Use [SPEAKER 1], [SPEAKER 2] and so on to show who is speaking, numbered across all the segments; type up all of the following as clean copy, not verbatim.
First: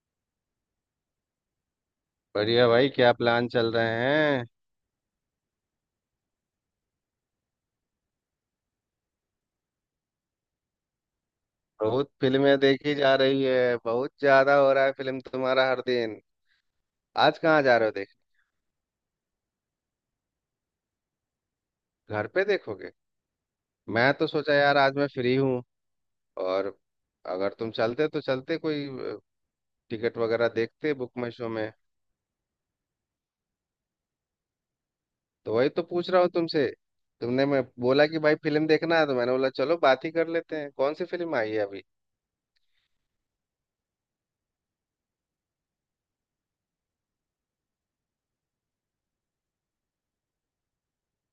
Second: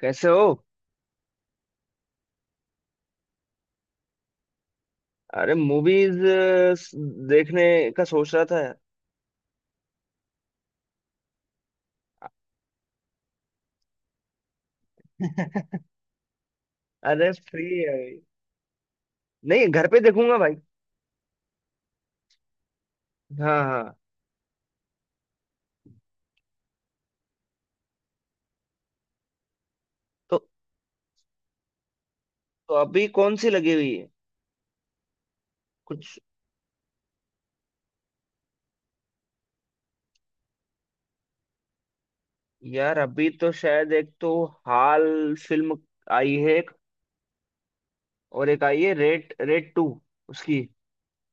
[SPEAKER 1] कैसे हो?
[SPEAKER 2] बढ़िया भाई क्या प्लान चल रहे हैं।
[SPEAKER 1] अरे मूवीज देखने का सोच रहा था यार।
[SPEAKER 2] बहुत फिल्में देखी जा रही है। बहुत ज्यादा हो रहा है फिल्म तुम्हारा हर दिन।
[SPEAKER 1] अरे,
[SPEAKER 2] आज कहाँ
[SPEAKER 1] फ्री
[SPEAKER 2] जा
[SPEAKER 1] है
[SPEAKER 2] रहे हो देख।
[SPEAKER 1] भाई। नहीं, घर पे देखूंगा भाई।
[SPEAKER 2] घर पे देखोगे?
[SPEAKER 1] हाँ, हाँ।
[SPEAKER 2] मैं तो सोचा यार आज मैं फ्री हूँ और अगर तुम चलते तो चलते कोई टिकट
[SPEAKER 1] तो,
[SPEAKER 2] वगैरह देखते बुक माई शो में।
[SPEAKER 1] तो अभी कौन सी लगी हुई है?
[SPEAKER 2] तो वही तो पूछ
[SPEAKER 1] कुछ।
[SPEAKER 2] रहा हूँ तुमसे। तुमने मैं बोला कि भाई फिल्म देखना है तो मैंने बोला चलो बात ही कर लेते हैं कौन सी फिल्म आई है अभी।
[SPEAKER 1] यार, अभी तो शायद एक तो हाल फिल्म आई है, एक और एक आई है रेड रेड टू, उसकी,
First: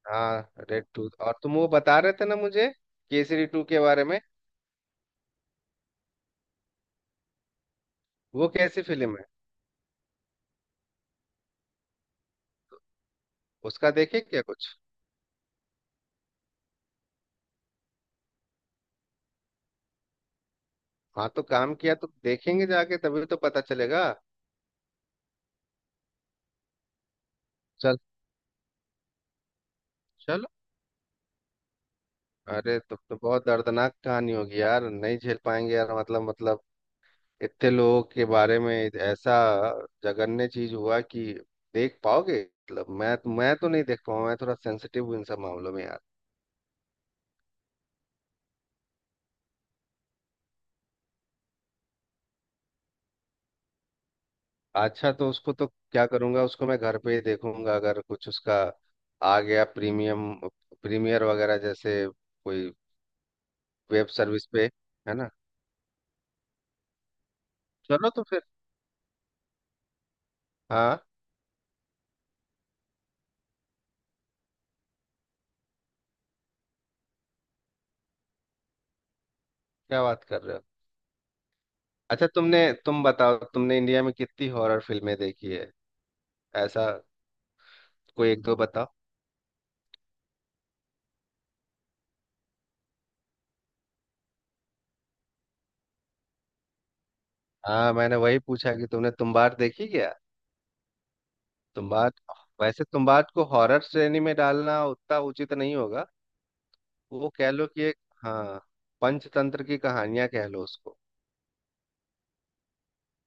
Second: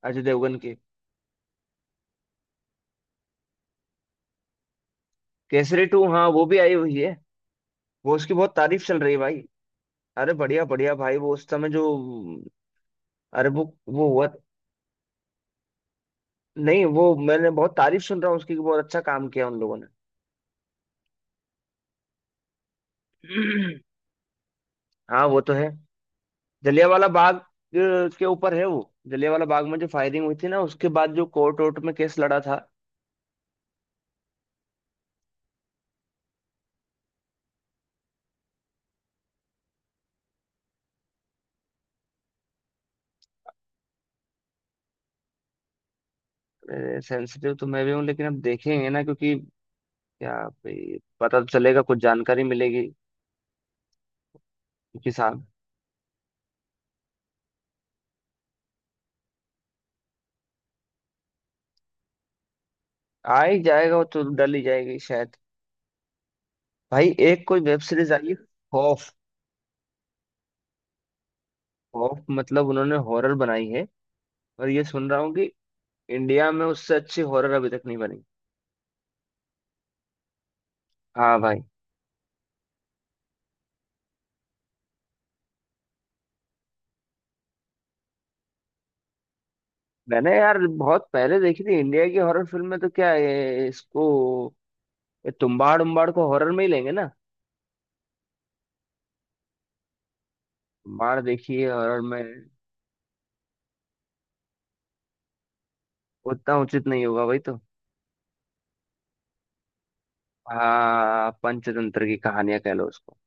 [SPEAKER 1] अजय देवगन
[SPEAKER 2] हाँ,
[SPEAKER 1] की।
[SPEAKER 2] Raid Two. और तुम वो बता रहे थे ना मुझे केसरी टू के बारे में।
[SPEAKER 1] केसरी टू, हाँ वो भी आई हुई है। वो उसकी
[SPEAKER 2] वो
[SPEAKER 1] बहुत
[SPEAKER 2] कैसी
[SPEAKER 1] तारीफ चल रही
[SPEAKER 2] फिल्म
[SPEAKER 1] है
[SPEAKER 2] है?
[SPEAKER 1] भाई। अरे, बढ़िया बढ़िया भाई। वो उस समय जो, अरे वो
[SPEAKER 2] उसका
[SPEAKER 1] वो
[SPEAKER 2] देखे
[SPEAKER 1] हुआ।
[SPEAKER 2] क्या कुछ।
[SPEAKER 1] नहीं वो, मैंने बहुत तारीफ सुन रहा हूँ उसकी कि बहुत अच्छा काम किया उन लोगों ने।
[SPEAKER 2] हाँ तो काम किया तो देखेंगे जाके तभी तो पता
[SPEAKER 1] हाँ,
[SPEAKER 2] चलेगा।
[SPEAKER 1] वो तो है। जलियांवाला बाग
[SPEAKER 2] चल।
[SPEAKER 1] के ऊपर है वो। जलियांवाला बाग में जो फायरिंग हुई
[SPEAKER 2] चलो।
[SPEAKER 1] थी ना, उसके बाद जो कोर्ट वोर्ट में केस लड़ा था।
[SPEAKER 2] अरे तब तो बहुत दर्दनाक कहानी होगी यार नहीं झेल पाएंगे यार मतलब इतने लोगों के बारे में ऐसा जघन्य चीज हुआ कि देख पाओगे। मतलब मैं तो नहीं देख पाऊंगा। मैं थोड़ा सेंसिटिव हूँ इन सब मामलों में यार।
[SPEAKER 1] सेंसिटिव तो मैं भी हूँ, लेकिन अब देखेंगे ना क्योंकि क्या भाई, पता तो चलेगा, कुछ जानकारी मिलेगी। क्योंकि
[SPEAKER 2] अच्छा तो
[SPEAKER 1] साहब।
[SPEAKER 2] उसको तो क्या करूंगा उसको मैं घर पे ही देखूंगा अगर कुछ उसका आ गया प्रीमियम प्रीमियर वगैरह जैसे कोई
[SPEAKER 1] आ ही जाएगा, वो
[SPEAKER 2] वेब
[SPEAKER 1] तो
[SPEAKER 2] सर्विस
[SPEAKER 1] डल ही
[SPEAKER 2] पे।
[SPEAKER 1] जाएगी
[SPEAKER 2] है ना?
[SPEAKER 1] शायद। भाई, एक कोई वेब
[SPEAKER 2] चलो
[SPEAKER 1] सीरीज
[SPEAKER 2] तो
[SPEAKER 1] आई है,
[SPEAKER 2] फिर।
[SPEAKER 1] खौफ।
[SPEAKER 2] हाँ।
[SPEAKER 1] खौफ मतलब उन्होंने हॉरर बनाई है। और ये सुन रहा हूँ कि इंडिया में उससे अच्छी हॉरर अभी तक नहीं बनी।
[SPEAKER 2] क्या बात कर रहे हो?
[SPEAKER 1] हाँ भाई।
[SPEAKER 2] अच्छा तुमने। तुम बताओ तुमने इंडिया में कितनी हॉरर फिल्में देखी है? ऐसा कोई एक दो बताओ।
[SPEAKER 1] मैंने यार बहुत पहले देखी थी इंडिया की हॉरर फिल्म में। तो क्या है इसको, ये तुम्बाड़ उम्बाड़ को हॉरर में ही लेंगे ना?
[SPEAKER 2] हाँ, मैंने वही पूछा कि तुमने तुम्बाड़ देखी क्या।
[SPEAKER 1] तुम्बाड़ देखिए हॉरर
[SPEAKER 2] तुम्बाड़।
[SPEAKER 1] में।
[SPEAKER 2] वैसे तुम्बाड़ को हॉरर श्रेणी में डालना उतना उचित नहीं होगा।
[SPEAKER 1] उतना उचित नहीं होगा
[SPEAKER 2] वो
[SPEAKER 1] भाई,
[SPEAKER 2] कह
[SPEAKER 1] तो।
[SPEAKER 2] लो कि एक, हाँ, पंचतंत्र की कहानियां कह लो उसको।
[SPEAKER 1] हाँ, पंचतंत्र की कहानियां कह लो उसको।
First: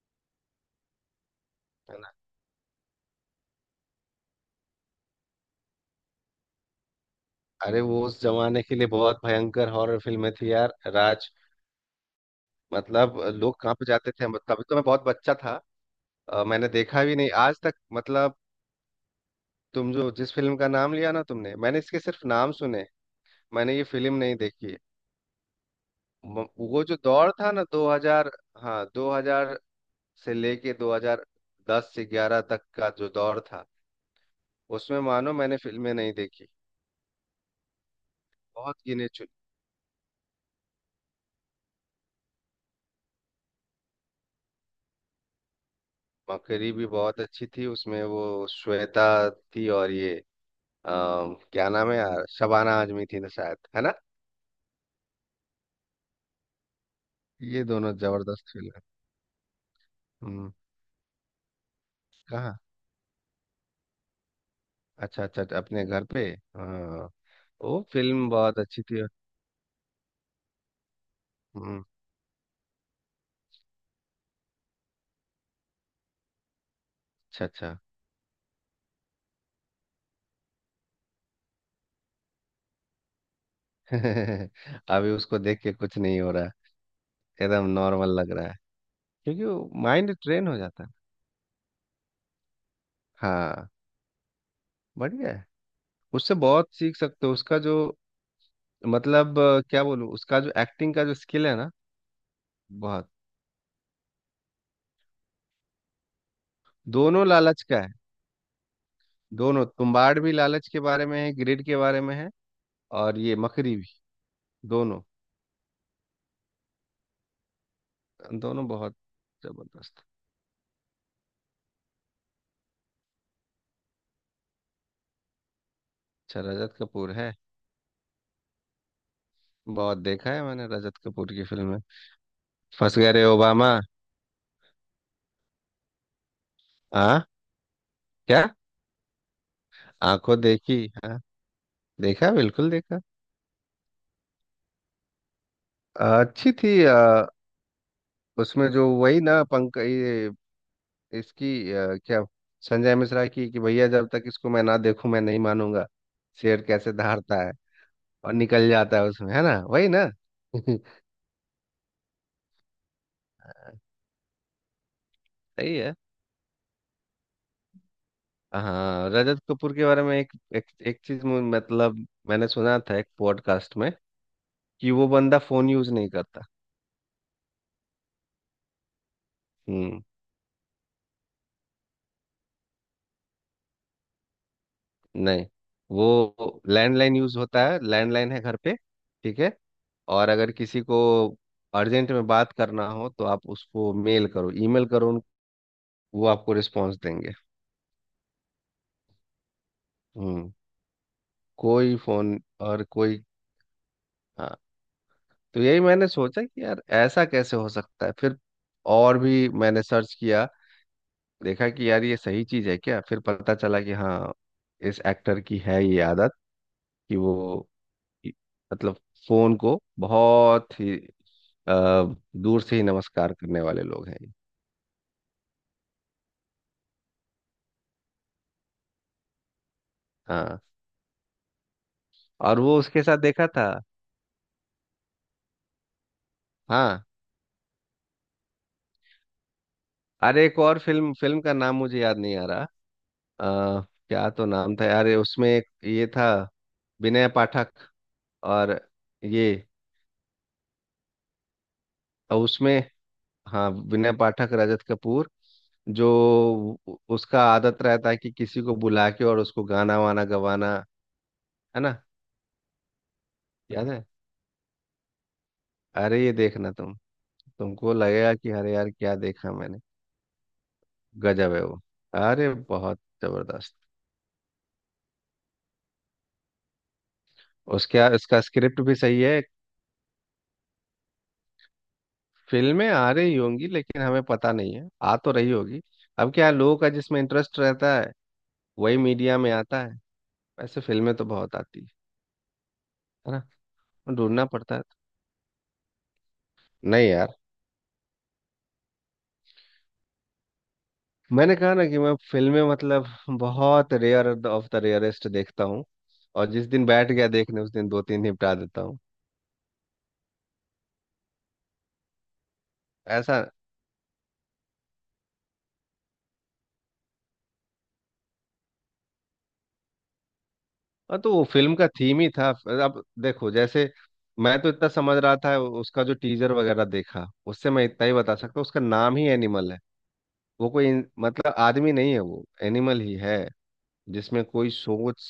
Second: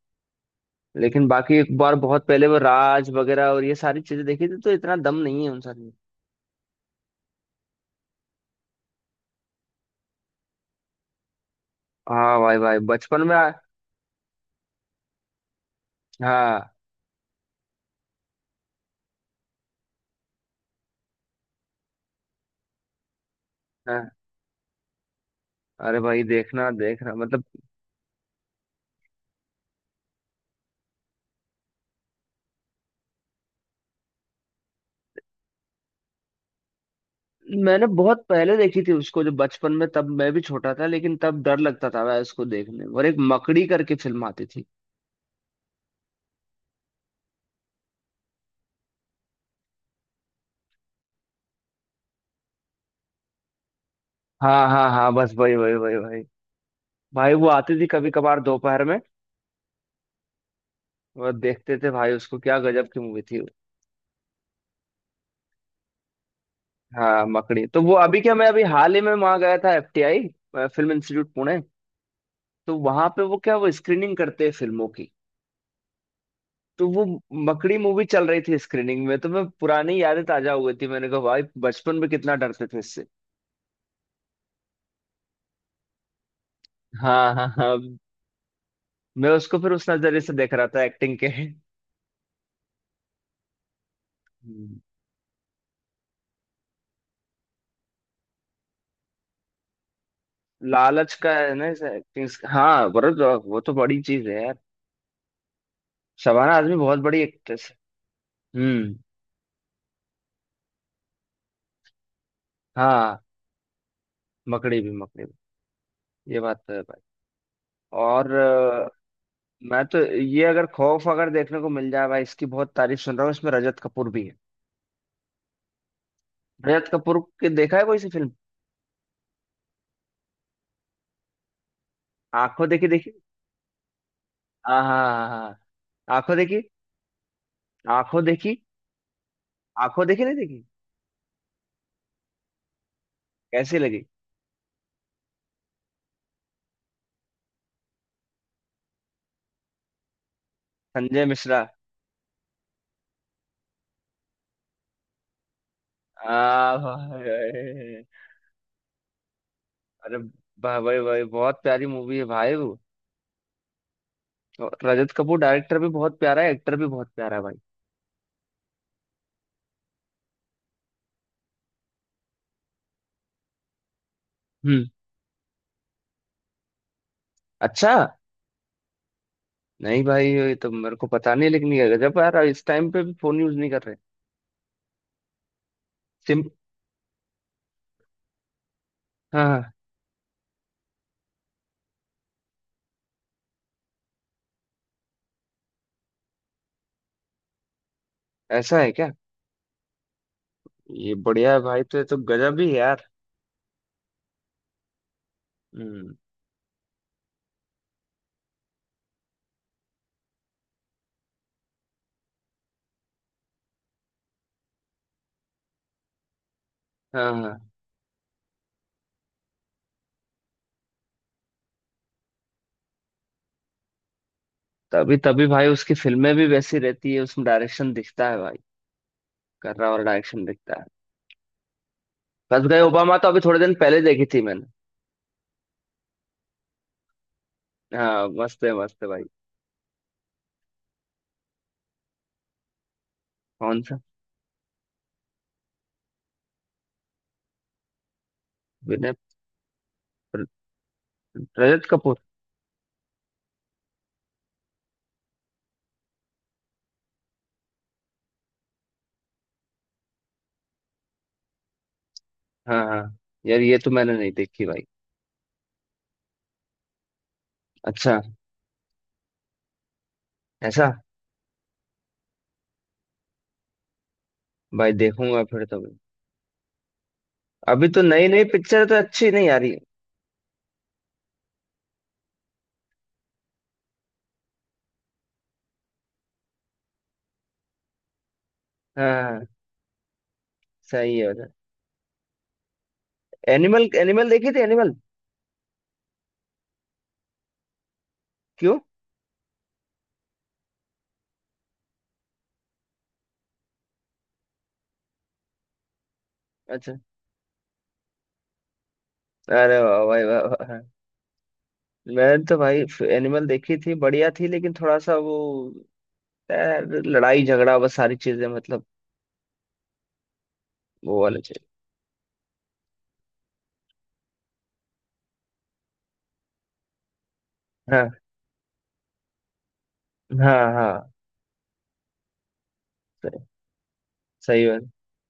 [SPEAKER 1] लेकिन बाकी एक बार
[SPEAKER 2] है ना?
[SPEAKER 1] बहुत पहले वो राज वगैरह और ये सारी चीजें देखी थी, तो इतना दम नहीं है उन सारी में।
[SPEAKER 2] अरे वो उस जमाने के लिए बहुत भयंकर हॉरर फिल्में थी यार राज।
[SPEAKER 1] हाँ, भाई भाई,
[SPEAKER 2] मतलब
[SPEAKER 1] बचपन में
[SPEAKER 2] लोग कांप जाते थे मतलब, तभी तो मैं बहुत बच्चा था। मैंने
[SPEAKER 1] हाँ,
[SPEAKER 2] देखा भी नहीं आज तक मतलब। तुम जो जिस फिल्म का नाम लिया ना तुमने मैंने इसके सिर्फ नाम सुने। मैंने ये
[SPEAKER 1] हाँ।
[SPEAKER 2] फिल्म नहीं देखी है।
[SPEAKER 1] अरे भाई,
[SPEAKER 2] म-
[SPEAKER 1] देखना
[SPEAKER 2] वो जो
[SPEAKER 1] देखना
[SPEAKER 2] दौर
[SPEAKER 1] मतलब।
[SPEAKER 2] था ना 2000। हाँ, 2000 से लेके 2010 से 11 तक का जो दौर था उसमें मानो मैंने फिल्में नहीं देखी,
[SPEAKER 1] मैंने बहुत पहले
[SPEAKER 2] बहुत
[SPEAKER 1] देखी थी
[SPEAKER 2] गिने
[SPEAKER 1] उसको,
[SPEAKER 2] चुने।
[SPEAKER 1] जब बचपन में तब मैं भी छोटा था। लेकिन तब डर लगता था मैं उसको देखने में। और एक मकड़ी करके फिल्म आती थी।
[SPEAKER 2] मकरी भी बहुत अच्छी थी उसमें। वो श्वेता थी और ये आ, क्या नाम है यार, शबाना आजमी थी ना शायद। है ना?
[SPEAKER 1] हाँ, हाँ, हाँ, बस वही वही वही वही। भाई वो
[SPEAKER 2] ये
[SPEAKER 1] आती थी
[SPEAKER 2] दोनों
[SPEAKER 1] कभी कभार
[SPEAKER 2] जबरदस्त फिल्म है।
[SPEAKER 1] दोपहर में।
[SPEAKER 2] हम्म।
[SPEAKER 1] वो देखते थे भाई उसको,
[SPEAKER 2] कहाँ?
[SPEAKER 1] क्या गजब की मूवी थी वो।
[SPEAKER 2] अच्छा अच्छा अच्छा, अपने घर पे। हाँ
[SPEAKER 1] हाँ, मकड़ी
[SPEAKER 2] वो
[SPEAKER 1] तो वो। अभी
[SPEAKER 2] फिल्म
[SPEAKER 1] क्या, मैं
[SPEAKER 2] बहुत
[SPEAKER 1] अभी
[SPEAKER 2] अच्छी
[SPEAKER 1] हाल ही
[SPEAKER 2] थी।
[SPEAKER 1] में वहां गया था, एफटीआई फिल्म इंस्टीट्यूट पुणे।
[SPEAKER 2] हम्म।
[SPEAKER 1] तो वहां पे वो क्या, वो स्क्रीनिंग करते हैं फिल्मों की। तो वो
[SPEAKER 2] अच्छा
[SPEAKER 1] मकड़ी
[SPEAKER 2] अच्छा।
[SPEAKER 1] मूवी चल रही थी स्क्रीनिंग में। तो मैं, पुरानी यादें ताजा हो गई थी, मैंने कहा भाई, बचपन में कितना डरते थे इससे।
[SPEAKER 2] अभी उसको देख के कुछ नहीं हो रहा है।
[SPEAKER 1] हाँ, हाँ,
[SPEAKER 2] एकदम
[SPEAKER 1] हाँ।
[SPEAKER 2] नॉर्मल लग रहा है
[SPEAKER 1] मैं
[SPEAKER 2] क्योंकि
[SPEAKER 1] उसको
[SPEAKER 2] वो
[SPEAKER 1] फिर उस
[SPEAKER 2] माइंड
[SPEAKER 1] नजरिए से
[SPEAKER 2] ट्रेन
[SPEAKER 1] देख
[SPEAKER 2] हो
[SPEAKER 1] रहा था,
[SPEAKER 2] जाता है।
[SPEAKER 1] एक्टिंग के।
[SPEAKER 2] हाँ।
[SPEAKER 1] हम्म,
[SPEAKER 2] बढ़िया है। उससे बहुत सीख सकते हो उसका जो, मतलब क्या बोलूँ, उसका जो एक्टिंग का
[SPEAKER 1] लालच
[SPEAKER 2] जो
[SPEAKER 1] का
[SPEAKER 2] स्किल
[SPEAKER 1] है
[SPEAKER 2] है
[SPEAKER 1] ना,
[SPEAKER 2] ना।
[SPEAKER 1] इस एक्टिंग। हाँ,
[SPEAKER 2] बहुत।
[SPEAKER 1] बरबर, वो तो बड़ी चीज है यार। शबाना आजमी बहुत बड़ी
[SPEAKER 2] दोनों लालच
[SPEAKER 1] एक्ट्रेस
[SPEAKER 2] का है।
[SPEAKER 1] है। हम्म।
[SPEAKER 2] दोनों, तुम्बाड़ भी लालच के बारे में है, ग्रिड के बारे में है। और
[SPEAKER 1] हाँ,
[SPEAKER 2] ये मकरी भी।
[SPEAKER 1] मकड़ी भी,
[SPEAKER 2] दोनों।
[SPEAKER 1] मकड़ी भी। ये बात तो है भाई। और
[SPEAKER 2] दोनों बहुत
[SPEAKER 1] मैं तो
[SPEAKER 2] जबरदस्त।
[SPEAKER 1] ये, अगर खौफ अगर देखने को मिल जाए भाई, इसकी बहुत तारीफ सुन रहा हूँ। इसमें रजत कपूर भी है।
[SPEAKER 2] अच्छा रजत
[SPEAKER 1] रजत
[SPEAKER 2] कपूर
[SPEAKER 1] कपूर
[SPEAKER 2] है।
[SPEAKER 1] के देखा है कोई सी फिल्म?
[SPEAKER 2] बहुत देखा है मैंने रजत कपूर की फिल्में।
[SPEAKER 1] आंखों देखी
[SPEAKER 2] फंस
[SPEAKER 1] देखी?
[SPEAKER 2] गए रे ओबामा।
[SPEAKER 1] हाँ, हाँ, हाँ। आंखों देखी।
[SPEAKER 2] हाँ,
[SPEAKER 1] आंखों
[SPEAKER 2] क्या?
[SPEAKER 1] देखी। आंखों देखी नहीं
[SPEAKER 2] आंखों
[SPEAKER 1] देखी?
[SPEAKER 2] देखी। हाँ, देखा बिल्कुल देखा।
[SPEAKER 1] कैसी लगी?
[SPEAKER 2] अच्छी थी। उसमें जो वही ना पंक ये,
[SPEAKER 1] संजय मिश्रा।
[SPEAKER 2] इसकी क्या, संजय मिश्रा की, कि भैया जब तक इसको मैं ना देखूं मैं नहीं मानूंगा। शेर
[SPEAKER 1] आ
[SPEAKER 2] कैसे दहाड़ता है
[SPEAKER 1] भाई।
[SPEAKER 2] और निकल जाता है उसमें, है ना, वही ना।
[SPEAKER 1] अरे भाई, भाई, भाई, बहुत प्यारी मूवी है भाई वो। और रजत कपूर
[SPEAKER 2] सही
[SPEAKER 1] डायरेक्टर भी
[SPEAKER 2] है।
[SPEAKER 1] बहुत प्यारा है, एक्टर भी बहुत प्यारा है भाई।
[SPEAKER 2] हाँ रजत कपूर के बारे में एक एक चीज, मतलब मैंने सुना था एक पॉडकास्ट में,
[SPEAKER 1] हम्म।
[SPEAKER 2] कि वो बंदा फोन यूज नहीं करता।
[SPEAKER 1] अच्छा। नहीं
[SPEAKER 2] हम्म।
[SPEAKER 1] भाई, ये तो मेरे को पता नहीं। लेकिन ये गजब है यार, इस टाइम पे भी फोन यूज नहीं कर रहे।
[SPEAKER 2] नहीं,
[SPEAKER 1] सिम।
[SPEAKER 2] वो लैंडलाइन यूज होता है। लैंडलाइन है घर पे। ठीक
[SPEAKER 1] हाँ,
[SPEAKER 2] है।
[SPEAKER 1] हाँ।
[SPEAKER 2] और अगर किसी को अर्जेंट में बात करना हो तो आप उसको मेल करो, ईमेल करो, वो आपको रिस्पॉन्स देंगे।
[SPEAKER 1] ऐसा है क्या?
[SPEAKER 2] हम्म।
[SPEAKER 1] ये बढ़िया है भाई,
[SPEAKER 2] कोई
[SPEAKER 1] तो ये तो
[SPEAKER 2] फोन
[SPEAKER 1] गजब ही है
[SPEAKER 2] और
[SPEAKER 1] यार।
[SPEAKER 2] कोई। हाँ, तो यही मैंने
[SPEAKER 1] हम्म।
[SPEAKER 2] सोचा कि यार ऐसा कैसे हो सकता है, फिर और भी मैंने सर्च किया, देखा कि यार ये सही चीज है क्या, फिर पता चला कि हाँ, इस एक्टर की है ये आदत, कि
[SPEAKER 1] हाँ, हाँ।
[SPEAKER 2] वो मतलब फोन को बहुत ही अ, दूर से ही नमस्कार करने वाले लोग हैं ये।
[SPEAKER 1] तभी तभी भाई, उसकी फिल्में भी वैसी रहती है, उसमें डायरेक्शन दिखता है भाई। कर रहा, और डायरेक्शन
[SPEAKER 2] हाँ।
[SPEAKER 1] दिखता है।
[SPEAKER 2] और
[SPEAKER 1] फंस
[SPEAKER 2] वो
[SPEAKER 1] गए
[SPEAKER 2] उसके साथ
[SPEAKER 1] ओबामा तो अभी
[SPEAKER 2] देखा
[SPEAKER 1] थोड़े
[SPEAKER 2] था।
[SPEAKER 1] दिन पहले देखी थी मैंने।
[SPEAKER 2] हाँ।
[SPEAKER 1] हाँ, मस्त है भाई।
[SPEAKER 2] अरे एक और फिल्म फिल्म का नाम मुझे याद नहीं आ रहा।
[SPEAKER 1] कौन
[SPEAKER 2] अ,
[SPEAKER 1] सा?
[SPEAKER 2] क्या तो नाम था यार, ये उसमें एक ये था विनय पाठक और
[SPEAKER 1] विनय।
[SPEAKER 2] ये,
[SPEAKER 1] रजत कपूर।
[SPEAKER 2] और उसमें, हाँ, विनय पाठक रजत कपूर। जो उसका आदत रहता है कि किसी को बुला के और उसको गाना वाना गवाना, है ना।
[SPEAKER 1] हाँ, हाँ। यार, ये
[SPEAKER 2] याद
[SPEAKER 1] तो
[SPEAKER 2] है?
[SPEAKER 1] मैंने नहीं देखी भाई।
[SPEAKER 2] अरे ये देखना तुम। तुमको
[SPEAKER 1] अच्छा।
[SPEAKER 2] लगेगा कि अरे यार क्या देखा मैंने।
[SPEAKER 1] ऐसा।
[SPEAKER 2] गजब है वो। अरे बहुत जबरदस्त।
[SPEAKER 1] भाई देखूंगा फिर तो मैं। अभी तो
[SPEAKER 2] उसका
[SPEAKER 1] नई
[SPEAKER 2] उसका
[SPEAKER 1] नई
[SPEAKER 2] स्क्रिप्ट
[SPEAKER 1] पिक्चर
[SPEAKER 2] भी
[SPEAKER 1] तो
[SPEAKER 2] सही
[SPEAKER 1] अच्छी
[SPEAKER 2] है।
[SPEAKER 1] नहीं आ रही।
[SPEAKER 2] फिल्में आ रही होंगी लेकिन हमें पता नहीं है, आ तो रही होगी। अब क्या है, लोगों का जिसमें इंटरेस्ट रहता है वही
[SPEAKER 1] हाँ,
[SPEAKER 2] मीडिया
[SPEAKER 1] हाँ,
[SPEAKER 2] में आता है। वैसे फिल्में
[SPEAKER 1] सही
[SPEAKER 2] तो
[SPEAKER 1] है।
[SPEAKER 2] बहुत आती है। है ना?
[SPEAKER 1] एनिमल, एनिमल
[SPEAKER 2] ढूंढना
[SPEAKER 1] देखी थी
[SPEAKER 2] पड़ता है।
[SPEAKER 1] एनिमल।
[SPEAKER 2] नहीं यार,
[SPEAKER 1] क्यों?
[SPEAKER 2] मैंने कहा ना कि मैं फिल्में मतलब बहुत रेयर ऑफ द रेयरेस्ट देखता हूँ। और जिस दिन
[SPEAKER 1] अच्छा।
[SPEAKER 2] बैठ गया देखने उस दिन दो तीन निपटा देता हूँ।
[SPEAKER 1] अरे वाह भाई, वाह वाह वाह। मैंने तो भाई
[SPEAKER 2] ऐसा।
[SPEAKER 1] एनिमल देखी थी, बढ़िया थी, लेकिन थोड़ा सा वो, यार, लड़ाई झगड़ा बस सारी चीजें मतलब,
[SPEAKER 2] हाँ,
[SPEAKER 1] वो
[SPEAKER 2] तो
[SPEAKER 1] वाले
[SPEAKER 2] वो
[SPEAKER 1] चीज।
[SPEAKER 2] फिल्म का थीम ही था। अब देखो जैसे, मैं तो इतना समझ रहा था उसका जो टीजर वगैरह देखा उससे, मैं इतना
[SPEAKER 1] हाँ,
[SPEAKER 2] ही बता सकता हूँ, उसका नाम ही एनिमल है।
[SPEAKER 1] हाँ,
[SPEAKER 2] वो कोई
[SPEAKER 1] हाँ।
[SPEAKER 2] मतलब आदमी नहीं है, वो एनिमल ही है,
[SPEAKER 1] सही।
[SPEAKER 2] जिसमें
[SPEAKER 1] सही
[SPEAKER 2] कोई
[SPEAKER 1] बात।
[SPEAKER 2] सोच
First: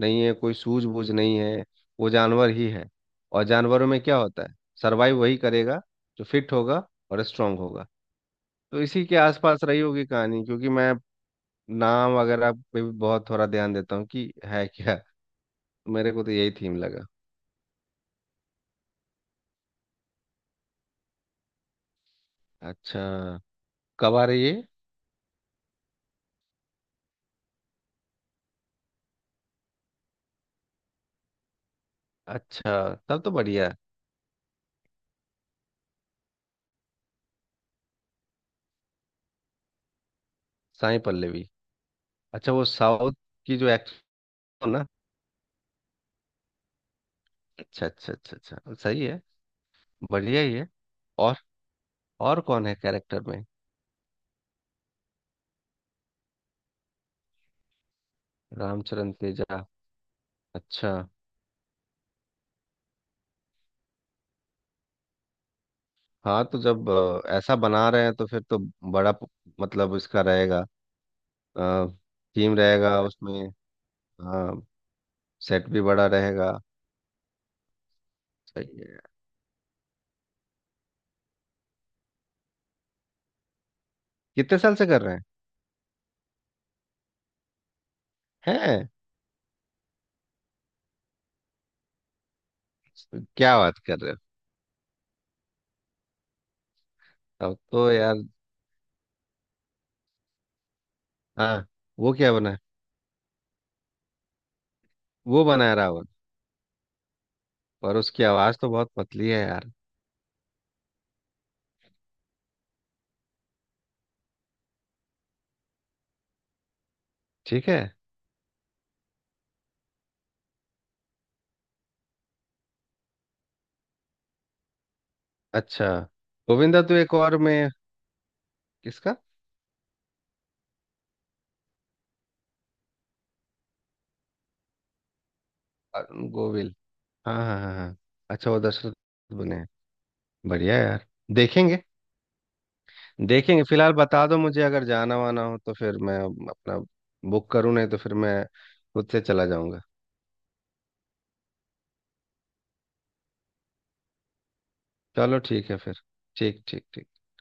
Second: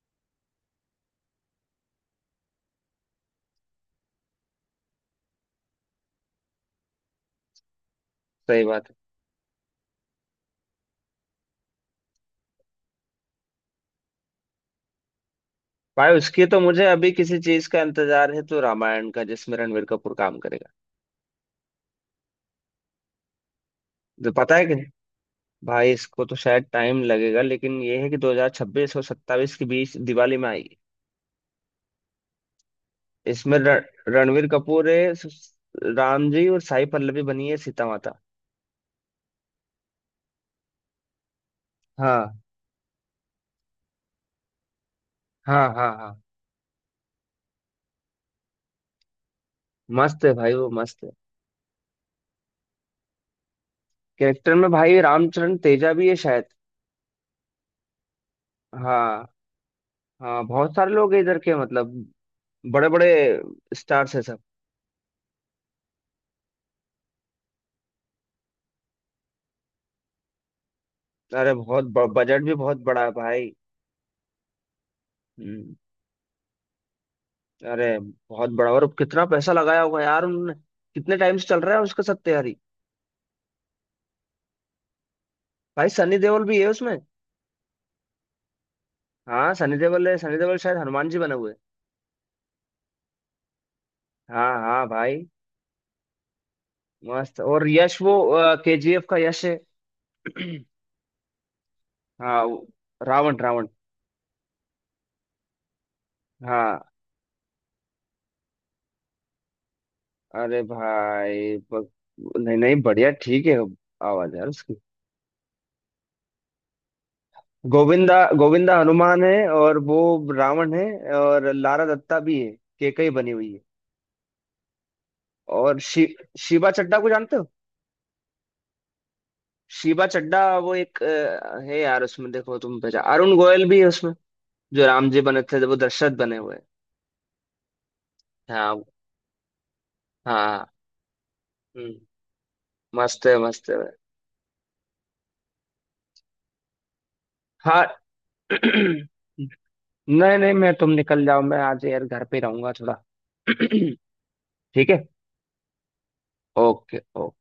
[SPEAKER 2] नहीं है, कोई सूझबूझ नहीं है। वो जानवर ही है। और जानवरों में क्या होता है, सरवाइव वही करेगा जो फिट होगा और स्ट्रांग होगा।
[SPEAKER 1] सही
[SPEAKER 2] तो
[SPEAKER 1] बात है।
[SPEAKER 2] इसी के आसपास रही होगी कहानी, क्योंकि मैं नाम वगैरह पे भी बहुत थोड़ा ध्यान देता हूँ कि है क्या। मेरे
[SPEAKER 1] भाई,
[SPEAKER 2] को तो
[SPEAKER 1] उसकी
[SPEAKER 2] यही
[SPEAKER 1] तो
[SPEAKER 2] थीम
[SPEAKER 1] मुझे
[SPEAKER 2] लगा।
[SPEAKER 1] अभी किसी चीज का इंतजार है, तो रामायण का, जिसमें रणवीर कपूर काम करेगा।
[SPEAKER 2] अच्छा। कब आ
[SPEAKER 1] जो
[SPEAKER 2] रही है?
[SPEAKER 1] पता है कि, भाई इसको तो शायद टाइम लगेगा, लेकिन ये है कि 2026 और 27 के बीच दिवाली में आएगी।
[SPEAKER 2] अच्छा तब तो
[SPEAKER 1] इसमें
[SPEAKER 2] बढ़िया है।
[SPEAKER 1] रणवीर कपूर है राम जी, और साई पल्लवी बनी है सीता माता।
[SPEAKER 2] साई पल्लवी।
[SPEAKER 1] हाँ,
[SPEAKER 2] अच्छा वो साउथ की जो एक्टर ना।
[SPEAKER 1] हाँ, हाँ, हाँ।
[SPEAKER 2] अच्छा अच्छा अच्छा अच्छा, सही है।
[SPEAKER 1] मस्त है
[SPEAKER 2] बढ़िया ही
[SPEAKER 1] भाई
[SPEAKER 2] है।
[SPEAKER 1] वो, मस्त है।
[SPEAKER 2] और और कौन है कैरेक्टर में?
[SPEAKER 1] कैरेक्टर में भाई रामचरण तेजा भी है शायद।
[SPEAKER 2] रामचरण
[SPEAKER 1] हाँ,
[SPEAKER 2] तेजा।
[SPEAKER 1] हाँ, बहुत
[SPEAKER 2] अच्छा।
[SPEAKER 1] सारे लोग हैं इधर के मतलब, बड़े बड़े स्टार्स है सब।
[SPEAKER 2] हाँ तो जब ऐसा बना रहे हैं तो फिर तो बड़ा मतलब इसका रहेगा,
[SPEAKER 1] अरे बहुत, बजट भी
[SPEAKER 2] थीम
[SPEAKER 1] बहुत
[SPEAKER 2] रहेगा
[SPEAKER 1] बड़ा है
[SPEAKER 2] उसमें।
[SPEAKER 1] भाई।
[SPEAKER 2] हाँ, सेट
[SPEAKER 1] हम्म।
[SPEAKER 2] भी बड़ा रहेगा।
[SPEAKER 1] अरे बहुत बड़ा,
[SPEAKER 2] सही
[SPEAKER 1] और
[SPEAKER 2] है।
[SPEAKER 1] कितना पैसा लगाया होगा यार उन्होंने। कितने टाइम से चल रहा है उसका सत्यारी।
[SPEAKER 2] कितने साल से कर रहे
[SPEAKER 1] भाई सनी देओल भी है उसमें।
[SPEAKER 2] हैं।
[SPEAKER 1] हाँ, सनी देओल है, सनी देओल शायद हनुमान जी बने हुए हैं।
[SPEAKER 2] क्या बात कर रहे
[SPEAKER 1] हाँ, हाँ भाई। मस्त,
[SPEAKER 2] हो, अब
[SPEAKER 1] और
[SPEAKER 2] तो
[SPEAKER 1] यश, वो
[SPEAKER 2] यार।
[SPEAKER 1] केजीएफ का यश है।
[SPEAKER 2] हाँ वो क्या
[SPEAKER 1] हाँ
[SPEAKER 2] बना?
[SPEAKER 1] रावण, रावण।
[SPEAKER 2] वो बनाए रावत।
[SPEAKER 1] हाँ।
[SPEAKER 2] पर उसकी आवाज तो बहुत पतली है यार।
[SPEAKER 1] अरे भाई नहीं, नहीं, बढ़िया ठीक है। आवाज यार उसकी।
[SPEAKER 2] ठीक है।
[SPEAKER 1] गोविंदा। गोविंदा हनुमान है और वो रावण है। और लारा दत्ता भी है, केकई बनी हुई है। और
[SPEAKER 2] अच्छा
[SPEAKER 1] शिवा
[SPEAKER 2] गोविंदा तो
[SPEAKER 1] चड्ढा को
[SPEAKER 2] एक
[SPEAKER 1] जानते
[SPEAKER 2] और
[SPEAKER 1] हो?
[SPEAKER 2] में। किसका?
[SPEAKER 1] शिवा चड्ढा वो एक है यार, उसमें देखो तुम पहचान, अरुण गोयल भी है। जो राम जी बने थे, जब वो
[SPEAKER 2] अ,
[SPEAKER 1] दशरथ बने हुए हैं।
[SPEAKER 2] गोविल। हाँ हाँ हाँ हाँ। अच्छा वो
[SPEAKER 1] हाँ,
[SPEAKER 2] दशरथ बने हैं।
[SPEAKER 1] हाँ।
[SPEAKER 2] बढ़िया यार। देखेंगे।
[SPEAKER 1] हम्म,
[SPEAKER 2] देखेंगे,
[SPEAKER 1] मस्त है भाई।
[SPEAKER 2] फिलहाल बता दो मुझे, अगर जाना वाना हो तो फिर मैं अपना बुक करूँ,
[SPEAKER 1] हाँ।
[SPEAKER 2] नहीं तो फिर मैं खुद से चला जाऊंगा।
[SPEAKER 1] नहीं, नहीं, मैं, तुम निकल जाओ, मैं आज यार घर पे रहूंगा थोड़ा। ठीक है।
[SPEAKER 2] चलो ठीक है फिर। ठीक ठीक
[SPEAKER 1] ओके,
[SPEAKER 2] ठीक।
[SPEAKER 1] ओके।